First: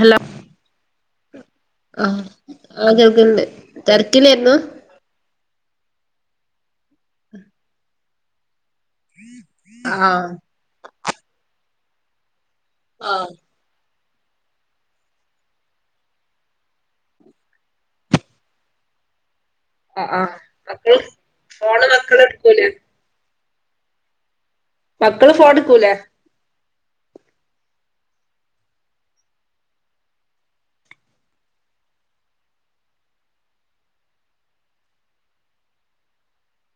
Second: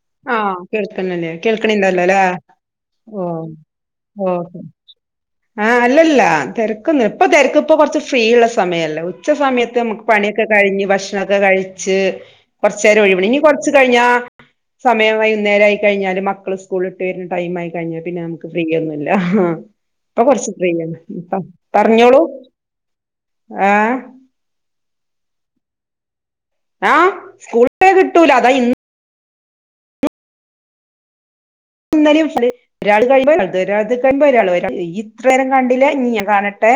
Hello ആഹ് കേൾക്കണല്ലേ കേൾക്കണന്താല്ല അല്ല ആഹ് ആഹ് കേക്കണ്ട് തിരക്കിലായിരുന്നു ആ അല്ല തിരക്കന്ന് ഇപ്പൊ തിരക്ക് ഇപ്പൊ കുറച്ച് ഫ്രീ ഉള്ള സ സമയല്ല ഉച്ച സമയത്ത് നമുക്ക് പണിയൊക്കെ കഴിഞ്ഞ് ഭക്ഷണം ഒക്കെ കഴിച്ച് കുറചേരം ഒഴിവണ് ഇനി കുറച്ച് കഴിഞ്ഞാ സമയം വൈകുന്നേര ആമായി കഴിഞ്ഞാലും മക്കള് സ്കൂൾ ഇട്ട് വരുന്ന ടൈം ആയി കഴിാൽ പിന്നെ നമുക്ക് ഫ്രീയ ഒന്നുമ ഇ ആഹ് ഇപ്പൊ ആഹ് കൊറച്ച ഫ്രീയാണ് മക്കള് ഫോണ് മക്കള് പറഞ്ഞോളൂ എടുക്കൂലേ ആഹ മക്കള് ഫോടിക്കൂലെ ആഹ് സ്കൂളേ കിട്ടൂല അതാ ഇന്ന് ഒന്നും ഒരാൾ കഴ്പോ ഒരാൾ കഴ്പ ഒരാ ഇത്ര നേരം കണ്ടില്ല നി ഞാൻ കാണട്ടെ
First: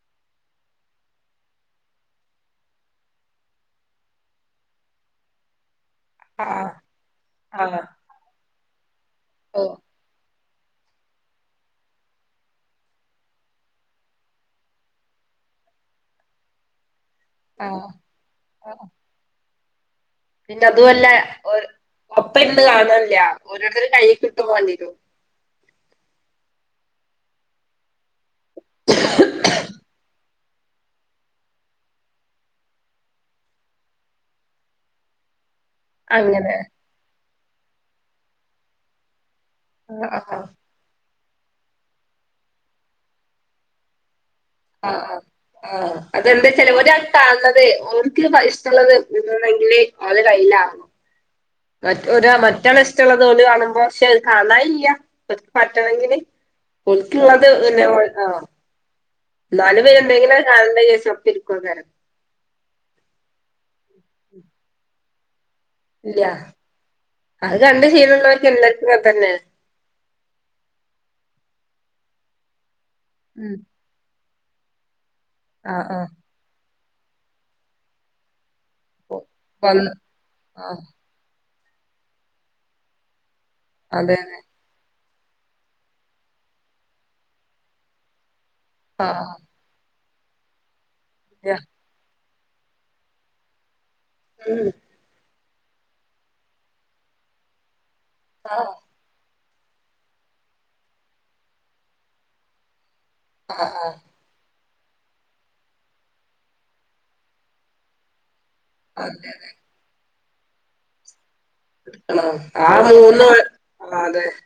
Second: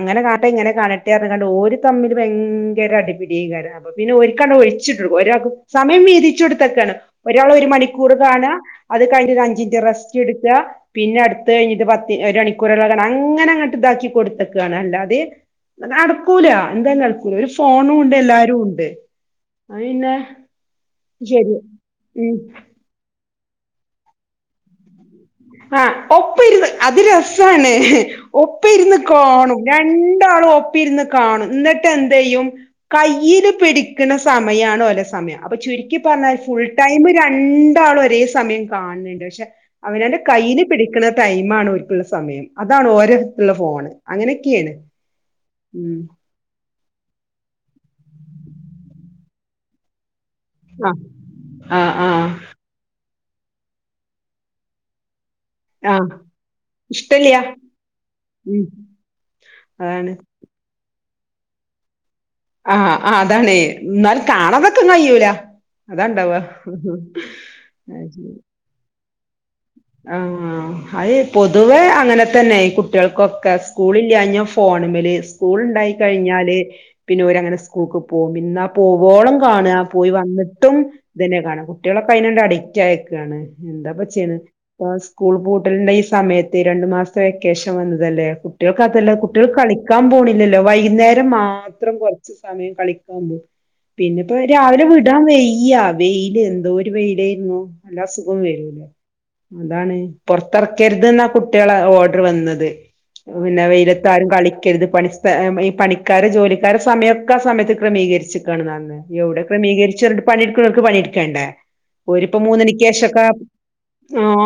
അങ്ങനെ കാട്ട ഇങ്ങനെ കാണട്ടറാണ്ട് ഒരു തമ്മിൽ ഭയങ്കര അടിപിടി അ പിന്നെ ഒരു ഒഴിച്ചിട്ട ഒരാകും സമയം വീതിച്ചു ആഹ് കൊടുത്തക്കാണ് ഒരാൾ ഒരു ആഹ് മണിക്കൂർ കാണുക അത് കഴിഞ്ഞ ഒരു ഓഹ് അഞ്ചിനിറ്റ് റെസ്റ്റ് എടു ക്കാ പിന്നെ അടുത്ത് കഴിഞ്ഞ ഇത് പത്തി ഒരു മണിക്കൂർള്ള കാ അങ്ങനെ അങ്ങോട്ട് ഇതാക്കി കൊടുത്തക്കുകയാണ് അല്ലാതെ അ നടക്കൂല എന്തായാലും നടുക്കൂല ഒരു ആഹ് ഫോണും ഉണ്ട് എല്ലാരും ഉണ്ട് അത് പിന്നെ പിന്നെ അതുമല്ല ശരി ഒപ്പ ഉം എ കാണാനില്ല ഓരോരുത്തും കൈയിൽ കിട്ടു വണ്ടിയേറും ആഹ് ഒപ്പ ഇരു അത് രസാണ് ഒപ്പ ഇരുന്ന് കാണും രണ്ടാളും പ്പരാന്ന് കാണും എന്നിട്ട് എന്ത ചെയ്യും കയ്ൽ പിടിക്കുന്ന സമയാണ് ഓലെ സമയം അപ്പൊ ചുരുക്കി പറഞ്ഞാല് അങ്ങനെ ഫുൾ ടൈം രണ്ടാളും ഒരേ സമയം കാണുന്നുണ്ട് പക്ഷെ ആഹ് അവനന്റെ ആഹ് കയ്യിന് പിടിക്കുന്ന ടൈമാണ് ഒരിക്കലുള്ള സമയം അതാണ് ഓരോുള്ള ഫോണ് അങ്ങനെ ആഹ് ആ് ആഹ അതെന്താ ചില ഒട്ടാണത് ഓർക്ക് ഷ്ടുള്ളത് എന്നന്നെങ്കില് അവത് കയ്യില ആകോ ആഹ് മറ്റ ആഹ് ഒ ആഹ് മറ്റള ഇഷ്ടമുള്ളത് പോല കാണുമ്പോ പക്ഷെത് കാണല്ല ഒതുക്ക ആഹ് പറ്റണമെങ്കില് ഇഷ്ടല്ല കൊതുക്കള്ളത് പിന്നെ ആ ഉം നല് അതാണ് പേരുണ്ടെങ്കിലിൽ കാസപ്പ ഇരിക്ക തരം ആഹ് ആ അതാണെ എന്നാൽ കാണാതൊക്കെ കഴ്യൂല ഇല്ല അതാണ്ടാവ അത് കണ്ട് ശ ശീലള്ളോർക്ക് എല്ലാർക്കും ഇങ്ങനെ തന്നെ ആഹ് അത പൊതുവെ അങ്ങനെ തന്നെ കു കുട്ടികൾക്കൊക്കെ ഉം സ്കൂളല്ലഞ്ഞ ഫോ മല് സ്കൂൾ ആ ഉണ്ടായി ആ കഴിഞ്ഞാല് പിന്നെ ഓരങ്ങനെ സ്കൂക്ക് പോം പിന്നാ ഓ, പോവോളം കാണ്ആ വന്ന് പോയി ആ വന്നിട്ടും ഇതന്നെയാ കാണാ കുട്ടികളൊക്കെ അതിനോണ്ട് അഡിക്റ്റ് ആയേക്കാണ് എന്താ പ അതെ ചെയ്ന്നെ പ സ്കൂൾ പൂട്ടലിന്റെ ഈ സമയത്ത് രണ്ടു മാസ്തെ വെക്കേഷൻ വന്നതല്ലേ അതെ കുട്ടികൾക്കതല്ല ആ കുട്ടികൾ കളിക്കാൻ പോണില്ലല്ലോ വൈകുന്നേരം ഇല്ല മാത്രം കൊറ ച്ച്സമയം കളിക്കാൻ പോം പിന്നിപ്പോ ഉം രാവിലെ വിടാൻ വെയ് ഈ അവേയില് എന്തോരു വെയിലായിരുന്നു വല്ലാസുഖം ആ വരൂലേ ന്താണ് പൊറത്തെറക്കരുതുന്നാ കുട്ടികളെ ഓർഡർ വന്നത് ആ പിന്നെ ആ വെയിലത്താരും കളി ക്കരുത് പണിസ്ഥ ഈ പണിക്കാരെ ജോലിക്കാരെ സമയൊക്കെ ആ സമയത്ത് ക്രമീകരിച്ചു കാണ്ന്നാന്ന് അതെ എവിടെ അതെ ക്രമീകരിച്ചു എന്ന്ട്ട് പണിയെടുക്കുണോർക്ക് പണിയെടുക്കേണ്ടേ ആണോ ഓരിപ്പം ആ മൂന്നണിക്കേഷൊക്കെ മൂന്ന് വ- ആ അതെ ആആ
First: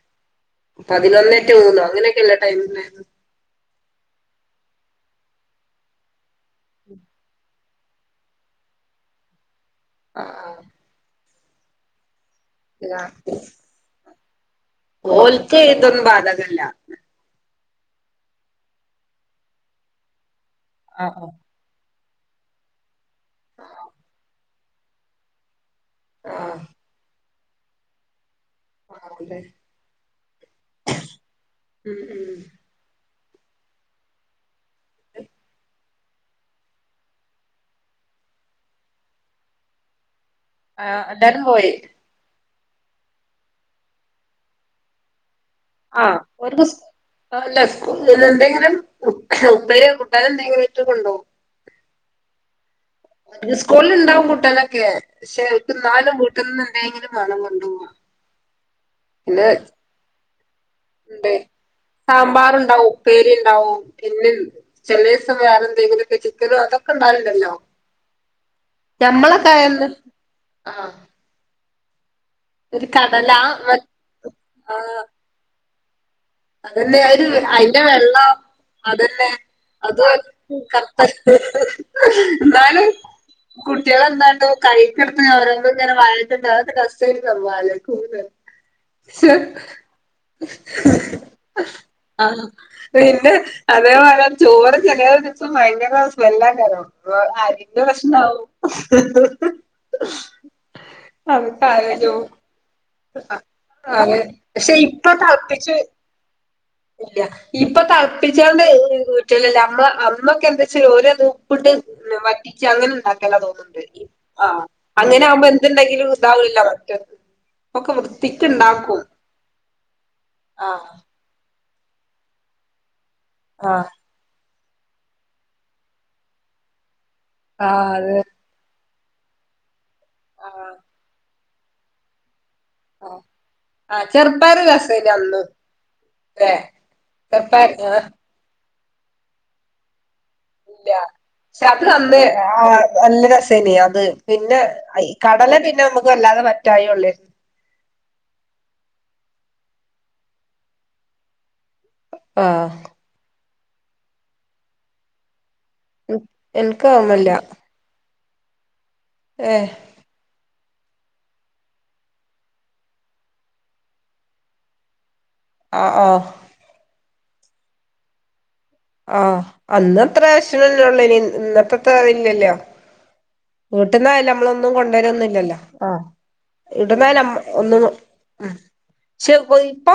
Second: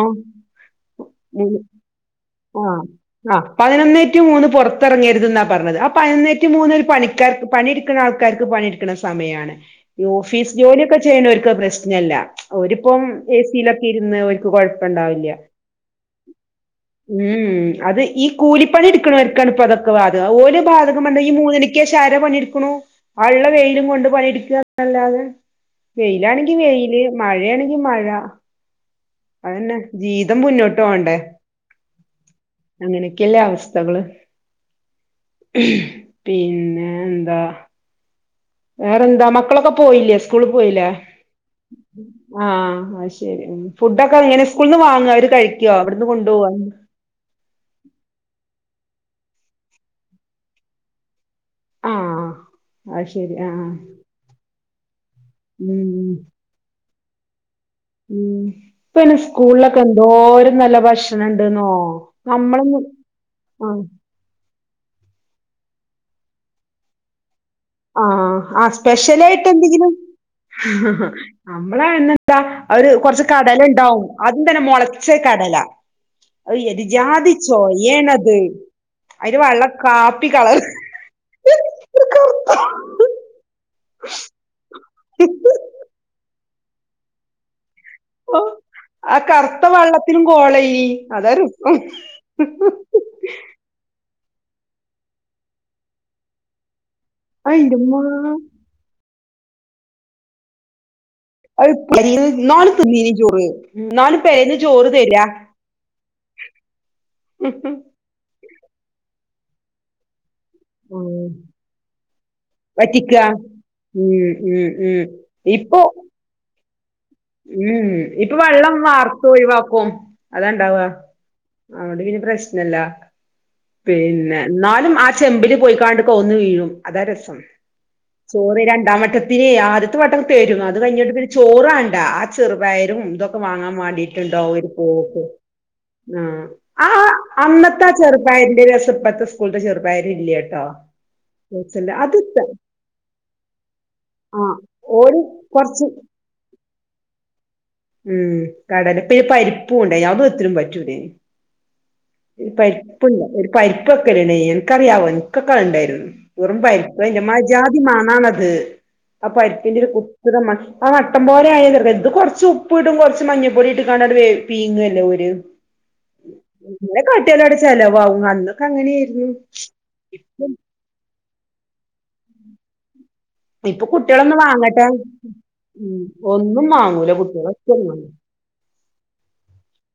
പതിനൊന്നേ ടു മൂന്നോ അങ്ങനെയൊക്കെയല്ലേ ടൈം ആ ഉണ്ടായിരുന്നെ ആ പതിനൊന്നേ റ്റൂ മൂന്ന് പൊറത്തെറങ്ങരുതൂന്നാ പറഞ്ഞത് ആ പതിനൊന്നേറ്റൂ മൂന്ന് ഒരു പണിക്കാർക്ക് പണിയെടുക്കണ ആൾക്കാർക്ക് പ പണിയെടുക്കണ സമയാണ് ഈ ആ ആ ഓഫീസ് ജോലിയൊക്കെ ചെയ്യണവര്ക്ക് പ്രശ്നല്ല ഇല്ല ഓരിപ്പം ഏസിലൊക്കെ ഇരുന്ന് കൊഴപ്പണ്ടാവില്ല്യാ ഓൽക്ക് ഇതൊന്നും ബാധകല്ല ഊം അത് ഈ കൂലിപ്പണി എടുക്കണവര്ക്കാണ് ഇപ്പൊ അതൊക്കെ ബാധകം ഓല് ആ ബാധകംപർഞ്ഞാ ആ ഈ മൂന്നരക്കേഷ ജാരാ പണിയെടുക്കുണു ഒള്ള വെയിലും കൊണ്ട് പണിയെടുക്കാന്നല്ലാതെ ആ വെയിലാണെങ്കി വെയില് മഴയാണെങ്കി മഴ ആ, അതെ അതന്നെ ജീവിതം മുന്നോട്ട് പോണ്ടേ ഉം ഉം അങ്ങനെ ലെ അവസ്ഥകള് പിന്നെ ന്താ വേറെന്താ മക്കളൊക്കെ പോയില്ലേ സ് ആഹ് എല്ലാരും പോയി ആഹ് ശെരി ഫുഡൊക്കെങ്ങനെ സ്കൂൾന്ന് വാങ്ങാ അവര് കഴി ആ ഒരുദുസ് ല്ല സ്കു ഇല്ലെന്തെങ്കിലും ഉപ് ഉപ്പേരി കൂട്ടാനെന്തെങ്കിലുംഇട്ട് കൊണ്ടോവും ആഹ് അത് ശരി ആഹ് സ്കൂളില്ണ്ടാവും കൂട്ടാനൊക്കെ പക്ഷെ ഉം ഇവര്ക്ക്ന്നാലും വീട്ട്ന്നെന്തേങ്കിലും വേണം കൊണ്ടോവാൻ ഉം ഇപ്പയ്ന് സ്കൂൾലൊക്കെ എന്തോരം നല്ല ണ്ട് ഭക്ഷണണ്ട്ന്നോ നമ്മളൊന്നും സാമ്പാറൊണ്ടാവും, ഉപ്പേരി ഇണ്ടാവും, ആഹ് പിന്നെ ചെലേസം വേറെ എ ന്തെങ്കിലൊക്കെ ചിക്കനോ അതൊക്കെ ണ്ടാവൽണ്ടല്ലോ ആഹ് ആ സ്പെഷ്യലായിട്ട് ആയന്ന് എന്തെങ്കിലും ആഹ് നമ്മള് ന്നെ ദ്ദാ ഒരു അവര് കൊറച്ച് കടല മ ഇണ്ടാവും അതിതന്നെ ആഹ് മൊളച്ച കടല അയ് എന്ത് അതന്നെ ഒരു ജാതി അയിന്റെ വെള്ളം ചൊയേണത് അതന്നേ അയിന്റെ വെള്ളം അത് കാപ്പി കളർ കത്തല് ന്നാലും കുട്ടികളെന്താണ്ടോ കൈക്കെടുത്ത് അവരത്ഇങ്ങനെ വായ് പിന്നെ അതൊക്കെ ടസ്റ്റ് ബിന്നിലെന്നാലും ഓ ആ കറുത്ത വെള്ളത്തിലും കോളയ്നി അതാര ആ പിന്നെ അതെ തെപോലെ ചോറ് ചെലേദിവസം ഭയങ്കര സ്മെല്ലായ്ക്കാരം അപ്പൊ ആരീന്റെ അയിന്റെമ്മാ പ്രശ്നാവും അതിപ്പ അത് ആരജ്ജു ഇന്നാള് തിന്നീനി ത്ആ ചോറ് ഇന്നാള് അതെ പെരേന്ന് പക്ഷെ ചോറ് ഇപ്പ തരാ തൾപ്പിച്ച് ഇല്ലാ ഇപ്പൊ തൾപ്പിച്ചാണ്ട് കുറ്റലല്ലാ അമ്മ അ മ്മക്കെന്ത് ചൂരാത് ഉം പ്പ്ട്ട് ന് വറ്റിച്ച് വറ്റിക്ക അങ്ങന്ണ്ടാക്കല്ലാ തോന്നുന്ന്ണ്ട് ഉം ആഹ് ഉം ഉം അങ്ങനെ ആവുമ്പോ എന്തുണ്ടെങ്കിലും ഇതാവില്ല മറ്റത് ഊം ഒക്കെ ഇപ്പൊ വൃത്തിക്ക് വെള്ളം ഇണ്ടാക്കും വർത്തൊഴിവാക്കും അതാണ്ടാവ ആഹ് അതോണ്ട് പിന്നെ പ്രശ്നല്ല ആഹ് പിന്നെ എന്നാലും ആ ചെമ്പില് പോയിക്കാണ്ട്കോന്നു വീഴും അതാ രസം ആഹ് അതെ ചോറ് രണ്ടാമ ക്കത്തില് ആദ്യത്തെ വട്ടം ആഹ് പേരുംന്നത് കഴിഞ്ഞിട്ട് പിന്നെ ചോറ്ആണ്ടാ ചെറുപയർ ആഹ് ഇതൊക്കെ വാങ്ങാൻ ആഹ് വേണ്ടിട്ടുണ്ടാവ ചെറുപ്പയറ് ഒരു രസേനി പോക്ക് അന്ന് ല്ലേ ആ ആ ചെറുപ്പയറ് അന്നത്തെ ആ ആഹ് ചെറുപ്പായിന്റെ രസം ഇപ്പോഴത്തെ സ്കൂളിന്റെ ചെറുപ ട്ടോ ഇല്ല പക്ഷെ അത് നന്ന് നല്ല രസേന അത് ആ പിന്നെ അയ് ഓര് കടല പിന്നെ കൊറച്ച് നമുക്ക് വല്ലാ അ പറ്റായള്ളേ ഉം കടല ഇപ്പ പരിപ്പൂ ഉണ്ട [unintelligible] പറ്റൂല ഒരു ആഹ് പരിപ്പല്ല ഒരു പരിപ്പക്കണ എനക്ക്റിയാവോ എനിക്ക ഉണ്ടായിരുന്നു ഉറുമ്പരിക്കോ ഇൻക്കതൊന്നുല്ല ന്റമ്മാ ജ്ജാതി മണാണത്. ഏഹ് [unintelligible] വട്ടം പോലെ ആയ ത എന്ത് കൊറച്ച ഉപ്പ ഇടും കുറച്ച് മഞ്ഞൾപ്പൊടി ഇട്ട് [unintelligible] ആ ആ [unintelligible] ചെലവ് [unintelligible] ആഹ് അന്നത്ര ഇന്നത്തെത്ര ഇല്ലല്ലോ. ഇപ്പൊ വീട്ടിന്നായാലും കുട്ടികളൊന്നും നമ്മളൊന്നും വാങ്ങട്ടെ കൊണ്ടുവരൊന്നുല്ലല്ലോ ആ ഉം ഒന്നും വാങ്ങൂല ഇടുന്നായാലും കുട്ടികള് ഒറ്റ ന ഒന്നും വാങ്ങൂല ആ ആ ച് പ്പ് ഇപ്പോ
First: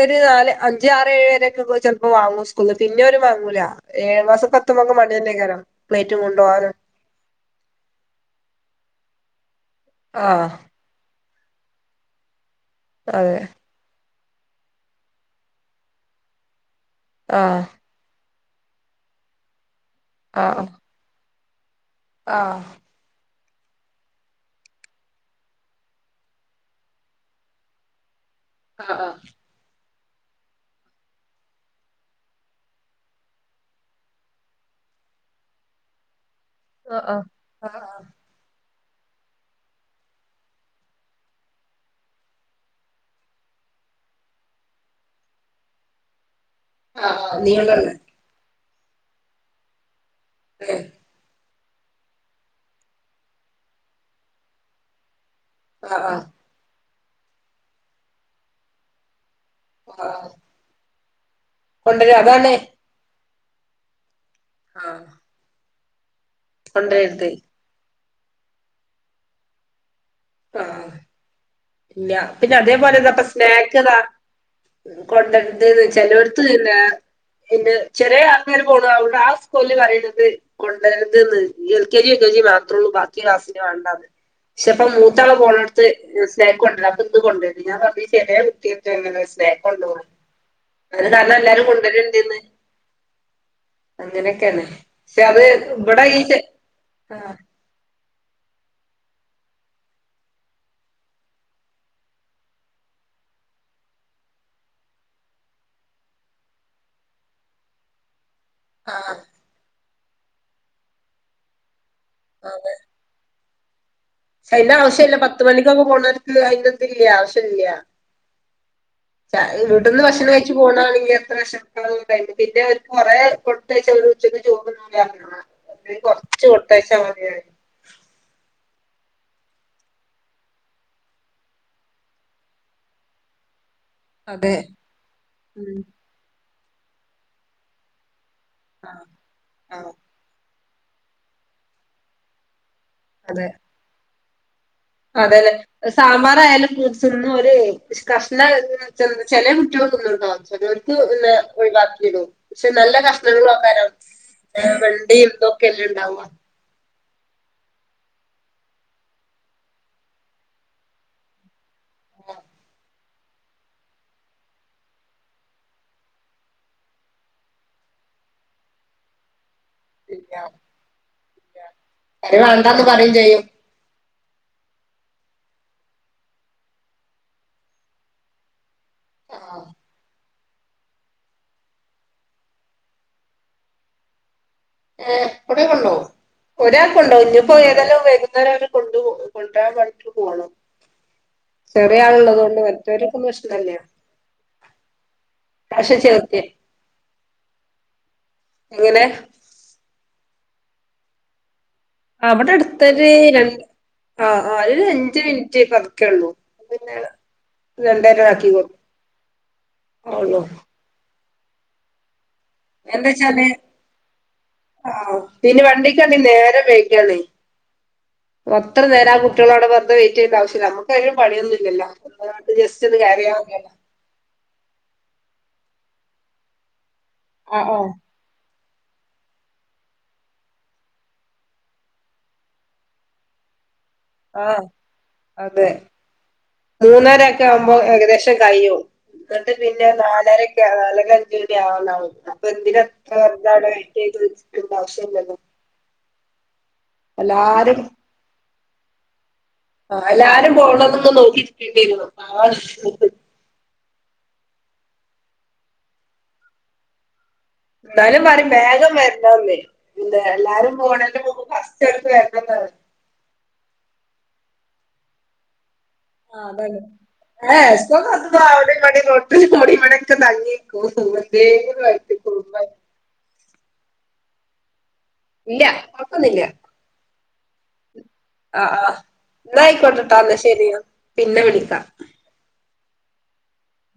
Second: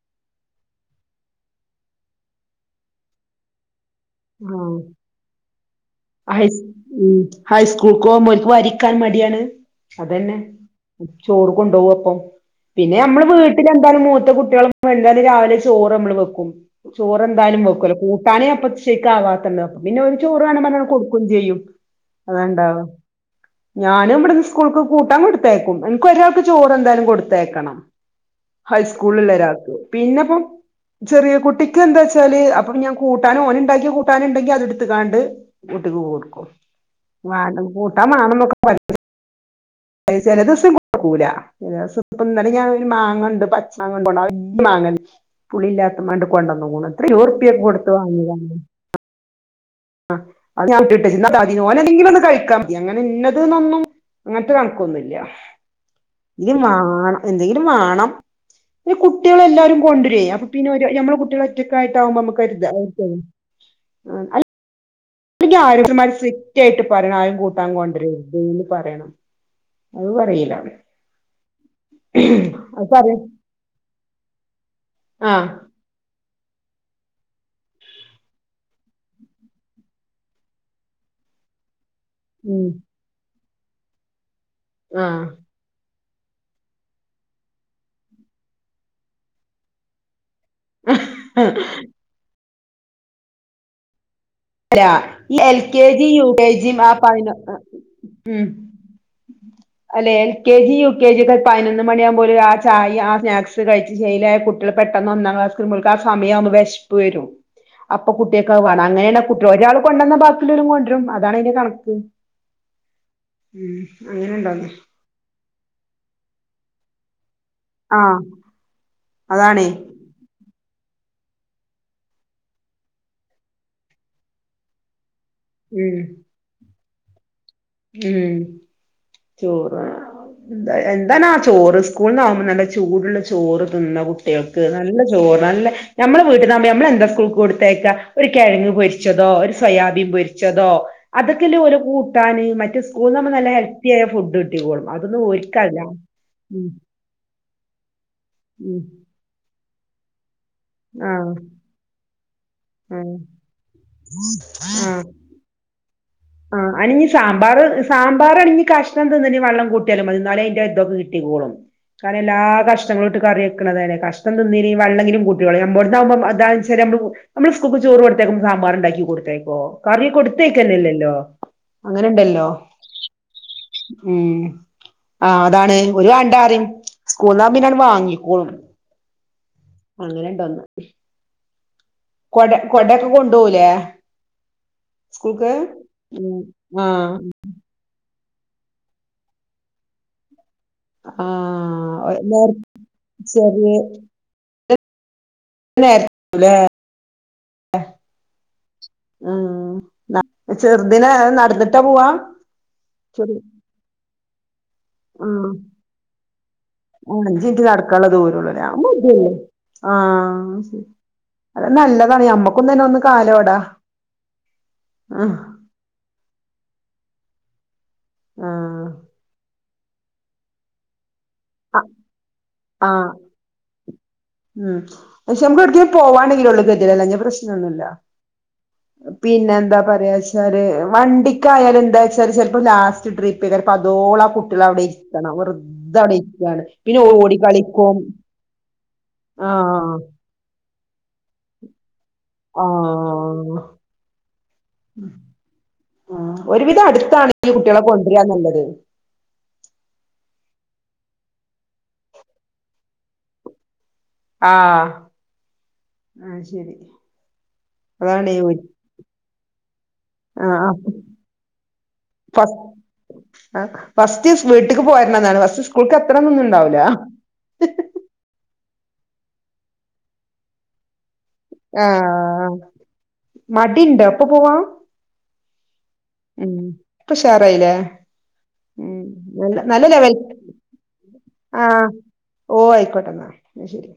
ഒരു നാല് അഞ്ച് ആറ് ഏഴ് വരൊക്കെ ചിലപ്പോ വാങ്ങും സ്കൂള് ഇനി മാങ്ങൂല ഏഴു മാസം [unintelligible] ഹൈസ് ഉം ഹൈസ്കൂളിക്ക് പോകുമ്പോ നിക്ക് വരിക്കാൻ മടിയാണ്? അതന്നെ ആഹ് ചോറ് കൊണ്ടുപോവപ്പം പിന്നെ അമ്മള് അതെ വീട്ടില [unintelligible] [unintelligible] രാവിലെ ചോറനമ്മള് വെക്കും ചോറെന്തായാലും ആഹ് വെക്കൂല്ല കൂ പണി അപ്പ ശേക്ക് ആവാത്തത്പ്പൊ പിന്നെ ചോറ് വേണ ആഹ് പറഞ്ഞ് കൊടുക്കയും ചെയ്യും. ആഹ് അതണ്ടാവോ ഞാനും ഇവിടന്ന് സ്കൂൾക്ക് കൂട്ടാൻ കൊടുത്തേക്കും. എനിക്ക് ഒരാക്ക് ചോറ് എന്തായാലും കൊടുത്തേക്കണം. ആഹ് ആഹ് ഹൈസ്കൂളള്ള ഒരാക്ക് പിന്നെപ്പം ചെറിയ കുട്ടിക്ക് എന്താച്ചാല് അപ്പൊ ഞാൻ കൂട്ടാൻ ഓന്ണ്ടാക്കി കൂട്ടാന ഉണ്ടെങ്കി അതെടുത്തക്കാണ്ട് [unintelligible] ആഹ് ആഹ് ആഹ് ആഹ് കൂട്ടാൻ വേണ എന്നൊക്കെ പറ ചില ദിവസം കൊഴക്കൂല ചില ദിവസം ഇപ്പ ഇന്നാലെ ഞൻ ഒരു മാങ്ങ ഉണ്ട് പച്ച മാങ്ങ [unintelligible] പുളില്ലാത്ത മാങ്ങാണ്ട് കൊണ്ടെന്ന് ഇരുപത് ആഹ് റുപ്യ നീ ഇവിടെള്ളെ കൊടുത്തവാങ്ങ ആഹ് അത് ഏഹ് [unintelligible] ഓനെന്തെങ്കിലും ഒന്ന് കഴിക്കാം അങ്ങനെ ഇന്നത് ന്നൊന്നും അങ്ങനത്തെ കണക്കൊന്നുല്ല്യ. ആഹ് വാണം എന്തെങ്കിലും വാണം ഒര് കു കുട്ടികളെല്ലരും ആഹ് കൊണ്ടുരെ ആഹ് അപ്പ പിന്നെ ഞമ്മള കുട്ടികൾ കൊണ്ടരും ഒറ്റക്കായിട്ടാവുമ്പോ അതാണ് നമക്കോരിതാ ആഹ് അ ആഹ് [unintelligible] സ്ട്രിറ്റ് ആയിട്ട് പറയണം കൊണ്ടരരുത് ആരും കൂട്ടാൻ കൊണ്ടര ഇന്ന് പറയണം. അത് ആഹ് [unintelligible] ഇല്ല പിന്നെ അത് അതേപോലൊ പറയും ദാപ്പ സ്നാക്ക്ദാ [unintelligible] ആ [unintelligible] എന്റെ ചെറിയ ആൾക്കാര് പോണ് [unintelligible] ആസ്കൂല് പറയണത് [unintelligible] കെജി യുകെജി ഉം മാത്രോള്ളു ബാക്കി ക്ലാസിനി വേണ്ടാന്ന് പക്ഷെപ്പ ആ മൂത്താള പോണട്ത്ത് [unintelligible] അത് കാരണം എല്ലാരും കൊണ്ടുവരണ്ട്ന്ന് ല്ല പക്ഷെ ഈ അത് എൽ കെ ഇവിടെ ജി, ഈ യു കെ ജിയും ആ പതിനൊ ആഹ് ഉം [unintelligible] അല്ലെ L K G U K G ഒക്കെ പതിനൊന്ന് മണിയകുമ്പോല ആ ചായ ആ സ്നാക്സ് കഴിച്ച് ശേലായ കുട്ടികൾ പെ പെട്ടന്ന് ഒന്നാം ക്ലാസ് മക്ക ആ സമയമാകുമ്പോ വെശപ്പ് വരും. അപ്പൊ കുട്ടികൾക്ക് അത് വേണം. ആഹ് അങ്ങന ഒയാൾ കൊണ്ടന്ന ബാക്കിയുള്ള കൊണ്ടരും അതാണ് അതിന്റെ കണക്ക്. അതെ ഉം അങ്ങനെ പക്ഷെ ഉണ്ടാവുന്നെ അന്റെ ആവശ്യല്ല പത്ത് മണിക്കൊക്കെ [unintelligible] ല്ല. ആ ക അതാണേ ഇവിടെന്ന് ഭക്ഷണം കഴ്ച്ചു പോന്നാ മതി. ത്ര വർഷം തെക്കെ കഴ്ഞ്ഞു. പിന്നെരു കൊറെ കൊട്ത്തയ്ച്ച ഓല് ഉച്ചക്ക് ചോറുന്നൂല്ലാ ആ ഉം കൊറ്ച്ച് കൊട്ത്തയ്ച്ചാ മതി അറിം ഉം ചോറ് എന്താ എന്താനാ ചോറ്. സ്കൂളിന്നാമ്പോ നല്ല ചൂടൊള്ള ചോറും. നിന്ന അതെ കുട്ടികൾക്ക് നല്ല ചോറ്. നല്ലെ ഉം നമ്മെളെ വീട്ടിനാമ്പോ നമ്മളെന്തക്കെയാ കൊടുത്തയ്ക്ക. ഒരു കിഴങ്ങ് ആഹ് പൊരിച്ചതോ, ഒരു ആഹ് സോയാബീൻ പൊരിച്ചതോ, അതൊക്കെല്ലേയോരോ കൂട്ടാന് മറ്റ് സ ഇവെടെന്ന് തന്നെ നല്ലേ ഹെൽത്തിയായ ഫുഡ്. കിട്ടിക്കോളും അതൊന്നും ഓര്ക്കല്ല അതെന്നേ ഉം സാമ്പാറായാലുംതിനൊല് ഈ ഉം കഷണയെന്ന് ചെല കുട്ടികൾ തിന്നുട്ടോ. ചെലോർക് ആഹ് പിന്നെ ഒഴിവാക്കിടും. പക്ഷെ നല്ല ആഹ് കഷ്ണങ്ങളൊക്കെനാവും ആഹ് വെണ്ടയും ഇതൊക്കെയല്ലേയുണ്ടാവു. ആ അനിനി സാമ്പാറ്. സാമ്പാറണിഞ്ഞ് കഷ്ണം തിന്നിനി വെള്ളം കൂട്ടിയാലും മതിന്നാലേയിതിന്റെതിതൊക്കെ കിട്ടിക്കോളും. കാരണം എല്ലാ കഷ്ണങ്ങളിട്ട് കറിവെക്കെണതല്ലേ. കഷ്ണം തിന്നില്ലായെങ്കിലും വെള്ളവെങ്കിലും കൂട്ടികളയും. നമ്മെടെന്നാമ്പ അതനുസര ട് നമ്മള് സ്കൂളേക്ക് ചോറ് കൊടുത്തേക്കും സാമ്പാറൊണ്ടാക്കി കൊടുത്തേക്കോ. കറി കൊടുത്തയക്കേല്ലല്ലോ. അത് വേണ്ടാന്ന് പറയേം ചെയ്യും. ഉം ആ അതാണ്. ഒര് വേണ്ടാ റയും സ്കൂൾന്നാമ്പോത് വാങ്ങിക്കോളും. ആഹ് അങ്ങെനെ ഇണ്ടൊന്ന് കൊട കൊടയെക്കെ കൊണ്ടുപോലേ? ഏ കൊടയെക്കെ കൊണ്ട് പോമോ? ആ ഒരാക്കൊണ്ട്പോം. ഇതിപ്പോ ഏതെല്ലാം വെരും. അന്നേരം അവെര് കൊണ്ടുപോം. കൊണ്ടെരാൻ വൈക്ട്ട് പോണെം. ആ ചെറിയ ആളുള്ളതുകൊണ്ട് മറ്റവരിക്കൊന്നും നേർച്ചെറിയ ഇഷ്ടെല്യാ. കഷെ നേരത്തെ ചെർക്കെ. [unintelligible] എങ്ങനെ? ന്ന ചെറുദിനെ അത് നടന്നിട്ട് അവെടെടുത്തൊരു രണ്ട് ആഹ് ആഹ് ഒരഞ്ചമിനിറ്റ് പതുക്കേള്ളൂ. അഞ്ചിറ്റ് നടെക്കാനൊള്ള ദൂരോള്ളേ. ഞാപ്പോയിട്ട് വെരും. കൊടുക്കുള്ളൂ ആം ശെരി. അത് നല്ലെതാണ് നമ്മെക്കും എന്നെച്ചാല് ആഹ് പിന്നെ വണ്ടിക്ക് വന്നില്ലേ. ഏരെ പോയ് അത്ര ആഹ് നേരം ആ കുട്ടികളവിടെ വെറുതെ വെയ്റ്റ് ചെയ്യേണ്ടാവശ്യമില്ല. നമ്മെക്കൊരു പണിയൊന്നും ഇല്ലല്ലോ ആഹ് അതുകൊണ്ട് ജസ്റ്റൊന്ന് ആഹ് കേറിയാ മതിയല്ലോ. ഉം പക്ഷെ നമ്മുക്കവിടേക്ക് പോവാണെങ്കിലൊള്ളൂ. ഗതി വലഞ്ഞ ആഹ് പ്രശ്നോന്നുമില്ല. ആഹ് പിന്നെ എന്താ പറയാെച്ചാല്, വണ്ടിക്കായാലും എന്താ വെച്ചാല് ചെലപ്പോ ലാസ്റ്റ് ട്രിപ്പേകാരം അതോളം ആ ആഹ് കുട്ടികളവിടെ ഇരിക്കാണ്. അതെ വെറ്തെ അവെടെയിരിക്കയാണ്. പിന്നെ ഓടി മൂന്നരൊക്കെ ആവുമ്പോ കളിക്കും. ഏകദേശം കഴിയും എന്നിട്ട് പിന്നെ ആഹ് നാലെരെക്കാ. നാലെരയഞ്ച് മണിയാവുന്നവെര്. അപ്പൊ ആഹ് എന്തിനൊക്കെന്താണ് വെറുതെവിടെവൈയിററ് ഇരിക്കേണ്ടാവശ്യല്ലല്ലോ. ഉം ഒരുവിധം അടുത്താണ് ഈ കുട്ടികളെ കൊണ്ടുവരാ നല്ലെത്. ആഹ് എല്ലാരും പോണോ നിങ്ങെനെ നോക്കിരിക്കേയും ചെയ്യുന്നത്. അതാണ് ഹു ഹു ആഹ് അത് ശെരി എന്താലും വരും. വേഗം വെരണോന്നേ. പിന്നെ എല്ലാരും പോണല്ലും മുമ്പ് ഫസ്റ്റെടുത്ത് കഴിഞ്ഞാ യക്ക് ഫസ്റ്റിസ് വീട്ടക്ക് പോയിരുന്നാണ് ഫസിസ്. ആ അതാണ്. എ എസ്തെക്ക് പത്തും രാവിലെ. ഒരു കൊട്ട് കുമ്മടി മണക്കതങിനികും കോട്ടുണ്ട്. ആഹ് മടി ണ്ടോഎപ്പൊ പോവാം ഇല്ല നക്കുന്നില്ല ഇപ്പഷാറായില്ലേ? ഉം ഓ നല്ല ന്നാ നല്ല ലെവൽ ആയിക്കോട്ടെട്ടോ ന്നാ ശരി ഞാൻ പിന്നെ വിളിക്കാം ആഹ് ഓവായ്. പെട്ടെന്നായെന്നാ ശെരി